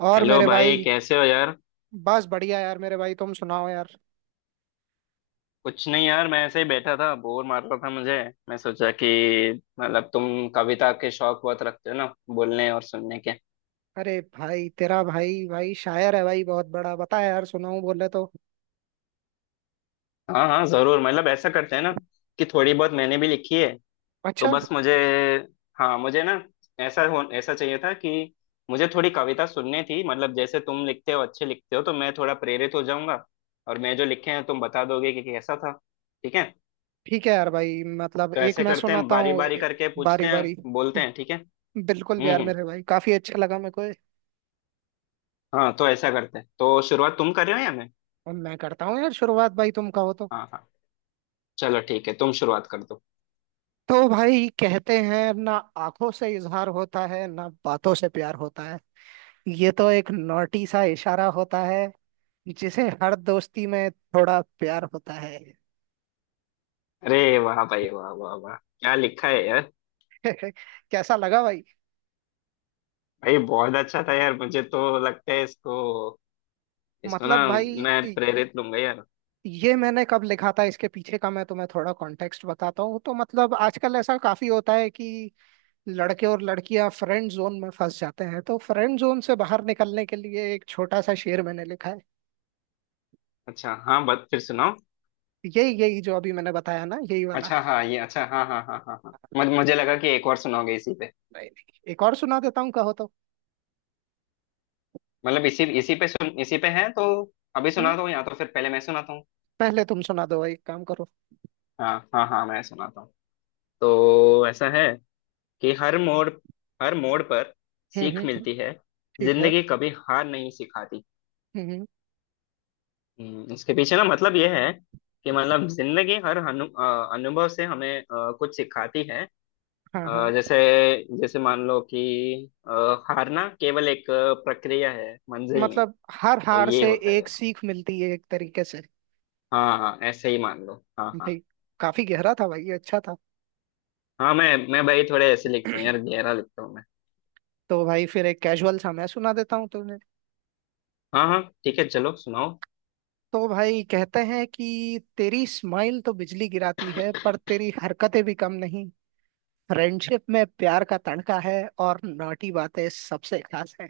और हेलो मेरे भाई, भाई। कैसे हो यार? बस बढ़िया यार, मेरे भाई तुम सुनाओ यार। कुछ नहीं यार, मैं ऐसे ही बैठा था, बोर मार रहा था मुझे। मैं सोचा कि मतलब तुम कविता के शौक बहुत रखते हो ना, बोलने और सुनने के। अरे भाई, तेरा भाई भाई शायर है भाई, बहुत बड़ा। बता यार, सुनाऊं बोले तो? हाँ हाँ, जरूर। मतलब ऐसा करते हैं ना कि थोड़ी बहुत मैंने भी लिखी है। तो अच्छा। बस मुझे, हाँ मुझे ना, ऐसा हो ऐसा चाहिए था कि मुझे थोड़ी कविता सुननी थी। मतलब जैसे तुम लिखते हो, अच्छे लिखते हो, तो मैं थोड़ा प्रेरित हो जाऊंगा और मैं जो लिखे हैं तुम बता दोगे कि कैसा था। ठीक है। ठीक है यार भाई, मतलब तो एक ऐसे मैं करते हैं, सुनाता बारी हूँ। बारी करके पूछते बारी बारी। हैं, बोलते हैं। ठीक है। बिल्कुल भी यार हम्म। मेरे भाई, काफी अच्छा लगा मेरे को ये। हाँ, तो ऐसा करते हैं, तो शुरुआत तुम कर रहे हो या मैं? अब मैं करता हूँ यार शुरुआत, भाई तुम कहो तो। हाँ हाँ। चलो ठीक है, तुम शुरुआत कर दो। तो भाई कहते हैं ना, आंखों से इजहार होता है ना, बातों से प्यार होता है। ये तो एक नोटी सा इशारा होता है, जिसे हर दोस्ती में थोड़ा प्यार होता है। अरे वाह भाई, वाह वाह वाह, क्या लिखा है यार! कैसा लगा भाई? भाई बहुत अच्छा था यार, मुझे तो लगता है इसको, इसको ना, मतलब भाई, मैं प्रेरित लूंगा यार। ये मैंने कब लिखा था, इसके पीछे का मैं तुम्हें थोड़ा कॉन्टेक्स्ट बताता हूँ। तो मतलब आजकल ऐसा काफी होता है कि लड़के और लड़कियां फ्रेंड जोन में फंस जाते हैं, तो फ्रेंड जोन से बाहर निकलने के लिए एक छोटा सा शेर मैंने लिखा है। अच्छा, हाँ, बस फिर सुनाओ। यही यही, जो अभी मैंने बताया ना, यही वाला। अच्छा हाँ ये, अच्छा हाँ हाँ हाँ हाँ हाँ, मुझे लगा कि एक और सुनाओगे इसी पे। नहीं नहीं, एक और सुना देता हूँ, कहो तो। मतलब इसी इसी पे सुन, इसी पे है तो अभी हम्म। सुना दो या तो फिर पहले मैं सुनाता हूँ। पहले तुम सुना दो भाई, एक काम करो। हाँ हाँ हाँ, मैं सुनाता हूँ। तो ऐसा है कि हर मोड़, हर मोड़ पर सीख हम्म। मिलती है, ठीक है। जिंदगी कभी हार नहीं सिखाती। हम्म। इसके पीछे ना मतलब ये है कि मतलब जिंदगी हर अनुभव से हमें कुछ सिखाती है। हाँ हाँ। जैसे, जैसे मान लो कि, अ, हारना केवल एक प्रक्रिया है, मंजिल नहीं। मतलब हर तो हार ये से होता है एक यार। सीख मिलती है, एक तरीके से। हाँ हाँ, ऐसे ही मान लो, हाँ हाँ। भाई काफी गहरा था भाई, अच्छा था। हाँ, मैं भाई थोड़े ऐसे लिखता हूँ यार, गहरा लिखता हूँ मैं। तो भाई फिर एक कैजुअल सा मैं सुना देता हूँ तुमने। हाँ हाँ, ठीक है, चलो सुनाओ। तो भाई कहते हैं कि तेरी स्माइल तो बिजली गिराती है, पर तेरी हरकतें भी कम नहीं। फ्रेंडशिप में प्यार का तड़का है, और नॉटी बातें सबसे खास है।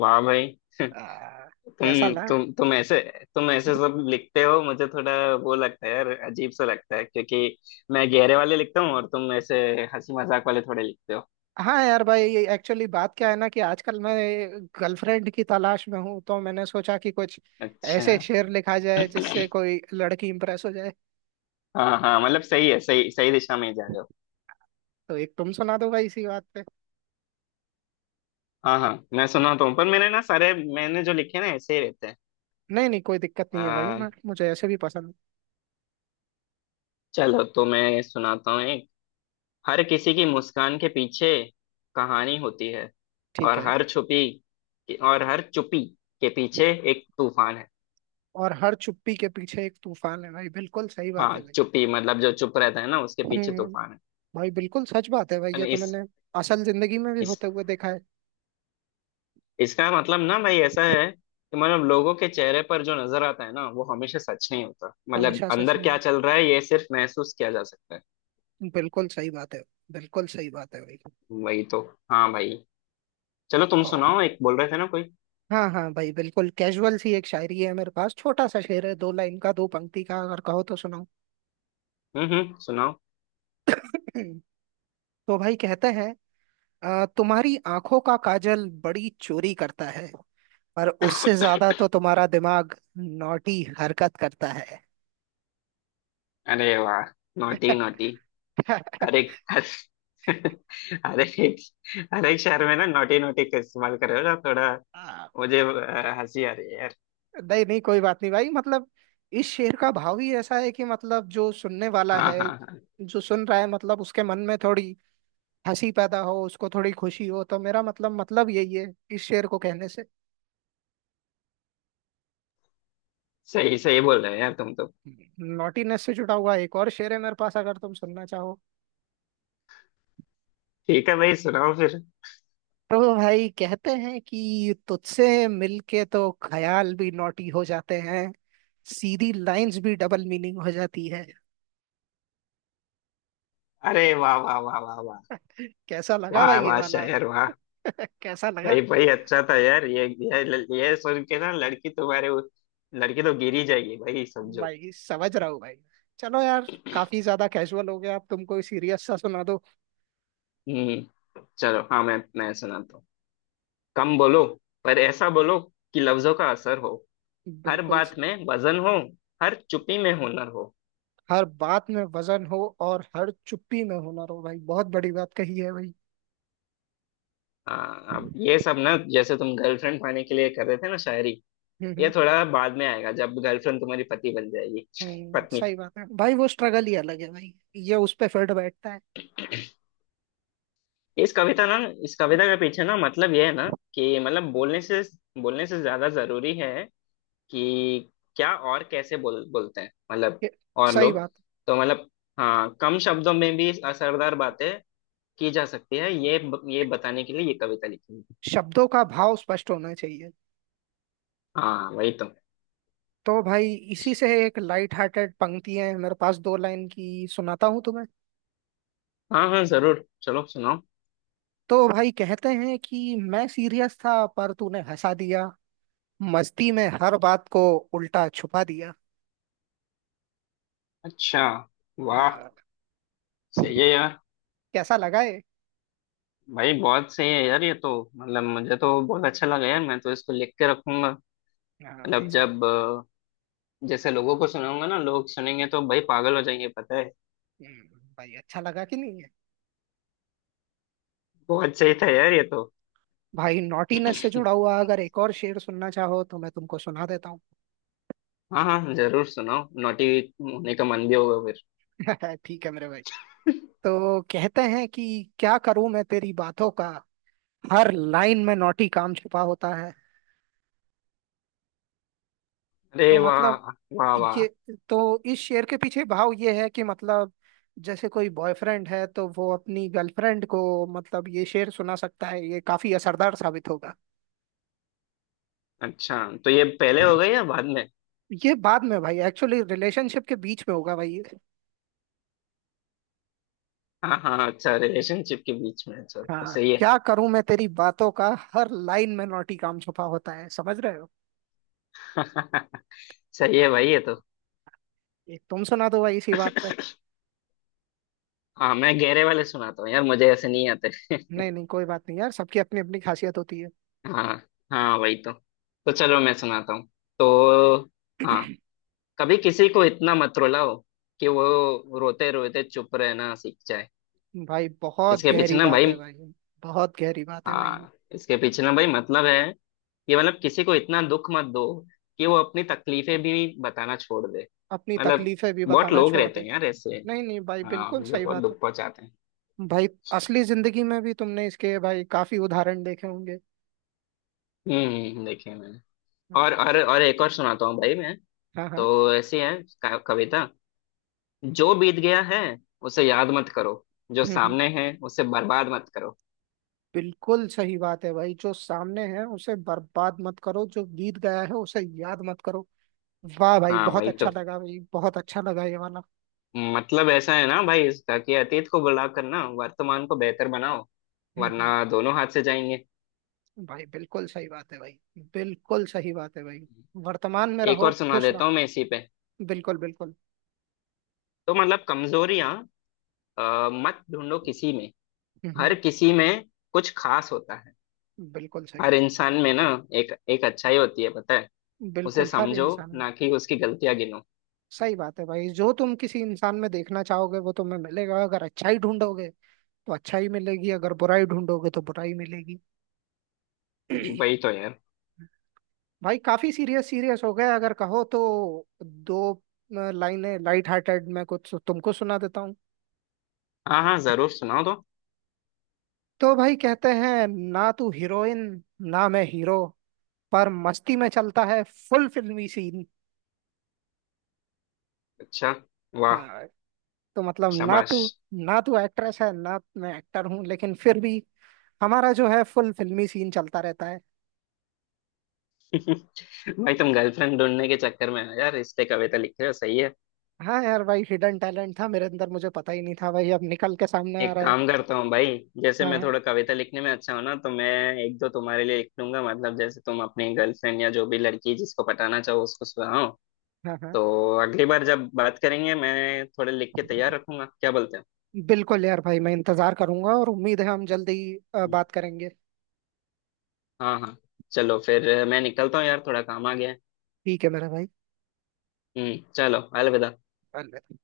वाह भाई! आ, कैसा तुम लगा? तुम तुम ऐसे, तुम ऐसे सब लिखते हो, मुझे थोड़ा वो लगता है यार, अजीब सा लगता है, क्योंकि मैं गहरे वाले लिखता हूँ और तुम ऐसे हंसी मजाक वाले थोड़े लिखते हो। हाँ यार भाई, ये एक्चुअली बात क्या है ना, कि आजकल मैं गर्लफ्रेंड की तलाश में हूँ। तो मैंने सोचा कि कुछ अच्छा, ऐसे शेर लिखा जाए जिससे कोई लड़की इंप्रेस हो जाए। हाँ हाँ, मतलब सही है, सही सही दिशा में ही जा रहे हो। तो एक तुम सुना दो भाई इसी बात। हाँ हाँ, मैं सुनाता हूँ, पर मैंने ना सारे मैंने जो लिखे ना ऐसे ही रहते हैं। नहीं नहीं, कोई दिक्कत नहीं है भाई, आ, मैं, मुझे ऐसे भी पसंद है। चलो तो मैं सुनाता हूँ एक। हर किसी की मुस्कान के पीछे कहानी होती है, ठीक और है। हर छुपी, और हर चुपी के पीछे एक तूफान है। और हर चुप्पी के पीछे एक तूफान है, भाई बिल्कुल सही बात हाँ, है भाई। चुप्पी मतलब जो चुप रहता है ना उसके पीछे हम्म। तूफान है। भाई बिल्कुल सच बात है भाई, ये अरे तो मैंने असल जिंदगी में भी इस होते हुए देखा है। इसका मतलब ना भाई ऐसा है कि मतलब लोगों के चेहरे पर जो नजर आता है ना वो हमेशा सच नहीं होता, मतलब हमेशा सच अंदर क्या नहीं चल रहा है ये सिर्फ महसूस किया जा सकता है। होता। बिल्कुल सही बात है। बिल्कुल सही बात है भाई। वही तो। हाँ भाई। चलो तुम ओ, सुनाओ एक, बोल रहे थे ना कोई। हाँ हाँ भाई, बिल्कुल कैजुअल सी एक शायरी है मेरे पास, छोटा सा शेर है, दो लाइन का, दो पंक्ति का, अगर कहो तो सुनाओ। हम्म, सुनाओ। तो भाई कहते हैं, तुम्हारी आंखों का काजल बड़ी चोरी करता है, पर उससे ज्यादा तो तुम्हारा दिमाग नॉटी हरकत करता है। अरे वाह! Naughty naughty. हर एक हर, हर एक, हर एक शहर में ना नोटी नोटी का इस्तेमाल कर रहे हो ना थोड़ा। हाँ। मुझे हंसी आ रही है यार। नहीं नहीं, कोई बात नहीं भाई, मतलब इस शेर का भाव ही ऐसा है कि मतलब जो सुनने वाला हाँ है, हाँ हाँ। जो सुन रहा है, मतलब उसके मन में थोड़ी हंसी पैदा हो, उसको थोड़ी खुशी हो, तो मेरा मतलब यही है, इस शेर को कहने से। सही सही बोल रहे हैं यार तुम तो। नॉटीनेस से जुड़ा हुआ एक और शेर है मेरे पास, अगर तुम सुनना चाहो। ठीक है भाई सुनाओ फिर। तो भाई कहते हैं कि तुझसे मिलके तो ख्याल भी नॉटी हो जाते हैं, सीधी लाइंस भी डबल मीनिंग हो जाती है। अरे वाह वाह वाह वाह वाह! कैसा लगा वाह भाई ये वाह वाला? शायर वाह! कैसा लगा? भाई भाई, अच्छा था यार, ये सुन के ना लड़की तुम्हारे लड़की तो गिर ही जाएगी भाई समझो। भाई समझ रहा हूँ भाई। चलो यार, काफी ज्यादा कैजुअल हो गया, अब तुम कोई सीरियस सा सुना दो। हम्म, चलो हाँ, मैं सुनाता हूँ। कम बोलो, पर ऐसा बोलो कि लफ्जों का असर हो, हर बिल्कुल बात से। में वजन हो, हर चुप्पी में हुनर हो। हर बात में वजन हो, और हर चुप्पी में हुनर हो, भाई बहुत बड़ी बात कही है भाई। हाँ, अब ये सब ना जैसे तुम गर्लफ्रेंड पाने के लिए कर रहे थे ना शायरी, हम्म। ये थोड़ा बाद में आएगा जब गर्लफ्रेंड तुम्हारी पति बन जाएगी। पत्नी। सही बात है भाई, वो स्ट्रगल ही अलग है भाई, ये उस पे फिल्ड बैठता है। इस कविता ना इस कविता के पीछे ना मतलब ये है ना कि मतलब बोलने से, बोलने से ज्यादा जरूरी है कि क्या और कैसे बोलते हैं, मतलब, ये- और सही लोग। बात। तो मतलब, हाँ कम शब्दों में भी असरदार बातें की जा सकती है, ये ये बताने के लिए ये कविता लिखी है। शब्दों का भाव स्पष्ट होना चाहिए। हाँ वही तो। तो भाई इसी से एक लाइट हार्टेड पंक्ति है मेरे पास, दो लाइन की सुनाता हूँ तुम्हें। हाँ हाँ जरूर, चलो सुनाओ। तो भाई कहते हैं कि मैं सीरियस था, पर तूने हंसा दिया, मस्ती में हर बात को उल्टा छुपा दिया। अच्छा, वाह, हाँ, सही है यार। कैसा लगा ये? भाई बहुत सही है यार ये तो। मतलब मुझे तो बहुत अच्छा लगा यार, मैं तो इसको लिख के रखूंगा। हाँ भाई। मतलब जब, जैसे लोगों को सुनाऊंगा ना लोग सुनेंगे तो भाई पागल हो जाएंगे पता है। भाई अच्छा लगा कि नहीं है? बहुत सही था यार ये तो। भाई नॉटीनेस से जुड़ा हुआ, अगर एक और शेर सुनना चाहो, तो मैं तुमको सुना देता हूँ। हाँ हाँ जरूर सुनाओ, नोटी होने का मन भी होगा फिर। ठीक है मेरे भाई। तो कहते हैं कि क्या करूं मैं तेरी बातों का, हर लाइन में नौटी काम छिपा होता है। अरे तो वाह मतलब वाह वाह! ये, तो इस शेर के पीछे भाव ये है कि मतलब जैसे कोई बॉयफ्रेंड है, तो वो अपनी गर्लफ्रेंड को मतलब ये शेर सुना सकता है, ये काफी असरदार साबित होगा। अच्छा तो ये पहले हो गई या बाद में? ये बाद में भाई, एक्चुअली रिलेशनशिप के बीच में होगा भाई ये। हाँ हाँ, अच्छा रिलेशनशिप के बीच में, अच्छा तो हाँ, सही है। क्या करूं मैं तेरी बातों का, हर लाइन में नौटी काम छुपा होता है, समझ रहे हो? सही है भाई ये तो। एक तुम सुना दो भाई इसी बात पे। हाँ मैं गहरे वाले सुनाता हूँ यार, मुझे ऐसे नहीं आते। नहीं नहीं, कोई बात नहीं यार, सबकी अपनी अपनी खासियत होती हाँ, हाँ वही तो। तो चलो मैं सुनाता हूँ, तो हाँ। है। कभी किसी को इतना मत रुलाओ कि वो रोते रोते चुप रहना सीख जाए। भाई बहुत इसके पीछे गहरी ना बात भाई, है भाई, बहुत गहरी बात है भाई। हाँ इसके पीछे ना भाई मतलब है कि मतलब किसी को इतना दुख मत दो कि वो अपनी तकलीफें भी बताना छोड़ दे। अपनी मतलब तकलीफें भी बहुत बताना लोग छोड़ रहते दे। हैं यार ऐसे, नहीं नहीं भाई, हाँ बिल्कुल जो सही बहुत बात है दुख पहुंचाते हैं। भाई, असली जिंदगी में भी तुमने इसके भाई काफी उदाहरण देखे होंगे। देखे मैंने। हम्म। और एक और सुनाता हूँ भाई मैं। हाँ हाँ। तो ऐसी है कविता। जो बीत गया है उसे याद मत करो, जो हम्म, हम्म, सामने है उसे बर्बाद मत करो। बिल्कुल सही बात है भाई, जो सामने है उसे बर्बाद मत करो, जो बीत गया है उसे याद मत करो। वाह भाई, हाँ बहुत वही तो। अच्छा लगा भाई, बहुत अच्छा लगा ये वाला। मतलब ऐसा है ना भाई इसका कि अतीत को बुला कर ना वर्तमान को बेहतर बनाओ, हम्म हम्म, वरना दोनों हाथ से जाएंगे। भाई बिल्कुल सही बात है भाई, बिल्कुल सही बात है भाई, वर्तमान में एक रहो, और सुना खुश रहो। देता हूँ मैं इसी पे। बिल्कुल बिल्कुल। तो मतलब कमजोरियां मत ढूंढो किसी में, हम्म, हम्म। हर किसी में कुछ खास होता है, बिल्कुल सही। हर इंसान में ना एक एक अच्छाई होती है पता है, उसे बिल्कुल हर समझो इंसान। ना कि उसकी गलतियां गिनो। सही बात है भाई, जो तुम किसी इंसान में देखना चाहोगे वो तुम्हें मिलेगा, अगर अच्छा ही ढूंढोगे तो अच्छा ही मिलेगी, अगर बुरा ही ढूंढोगे तो बुरा ही मिलेगी। वही तो यार। भाई काफी सीरियस सीरियस हो गया, अगर कहो तो दो लाइनें लाइट हार्टेड में कुछ तुमको सुना देता हूँ। हाँ हाँ जरूर सुनाओ तो। तो भाई कहते हैं ना, तू हीरोइन ना मैं हीरो, पर मस्ती में चलता है फुल फिल्मी सीन। अच्छा, वाह, हाँ, तो मतलब ना शाबाश। तू ना तू एक्ट्रेस है ना मैं एक्टर हूँ, लेकिन फिर भी हमारा जो है फुल फिल्मी सीन चलता रहता है। भाई तुम गर्लफ्रेंड ढूंढने के चक्कर में हो यार इसलिए कविता लिख रहे हो, सही है। हाँ यार भाई, हिडन टैलेंट था मेरे अंदर, मुझे पता ही नहीं था भाई, अब निकल के सामने आ एक रहा है। काम करता हूँ भाई, जैसे हाँ मैं हाँ थोड़ा कविता लिखने में अच्छा हूँ ना, तो मैं एक दो तुम्हारे लिए लिख लूंगा, मतलब जैसे तुम अपनी गर्लफ्रेंड या जो भी लड़की जिसको पटाना चाहो उसको सुनाओ, हाँ हाँ। तो अगली बार जब बात करेंगे मैं थोड़े लिख के तैयार रखूंगा, क्या बोलते हो? बिल्कुल यार भाई, मैं इंतजार करूंगा और उम्मीद है हम जल्दी बात करेंगे। हाँ हाँ। चलो फिर, मैं निकलता हूँ यार, थोड़ा काम आ गया है। ठीक है मेरा भाई। हम्म, चलो, अलविदा। अलविदा।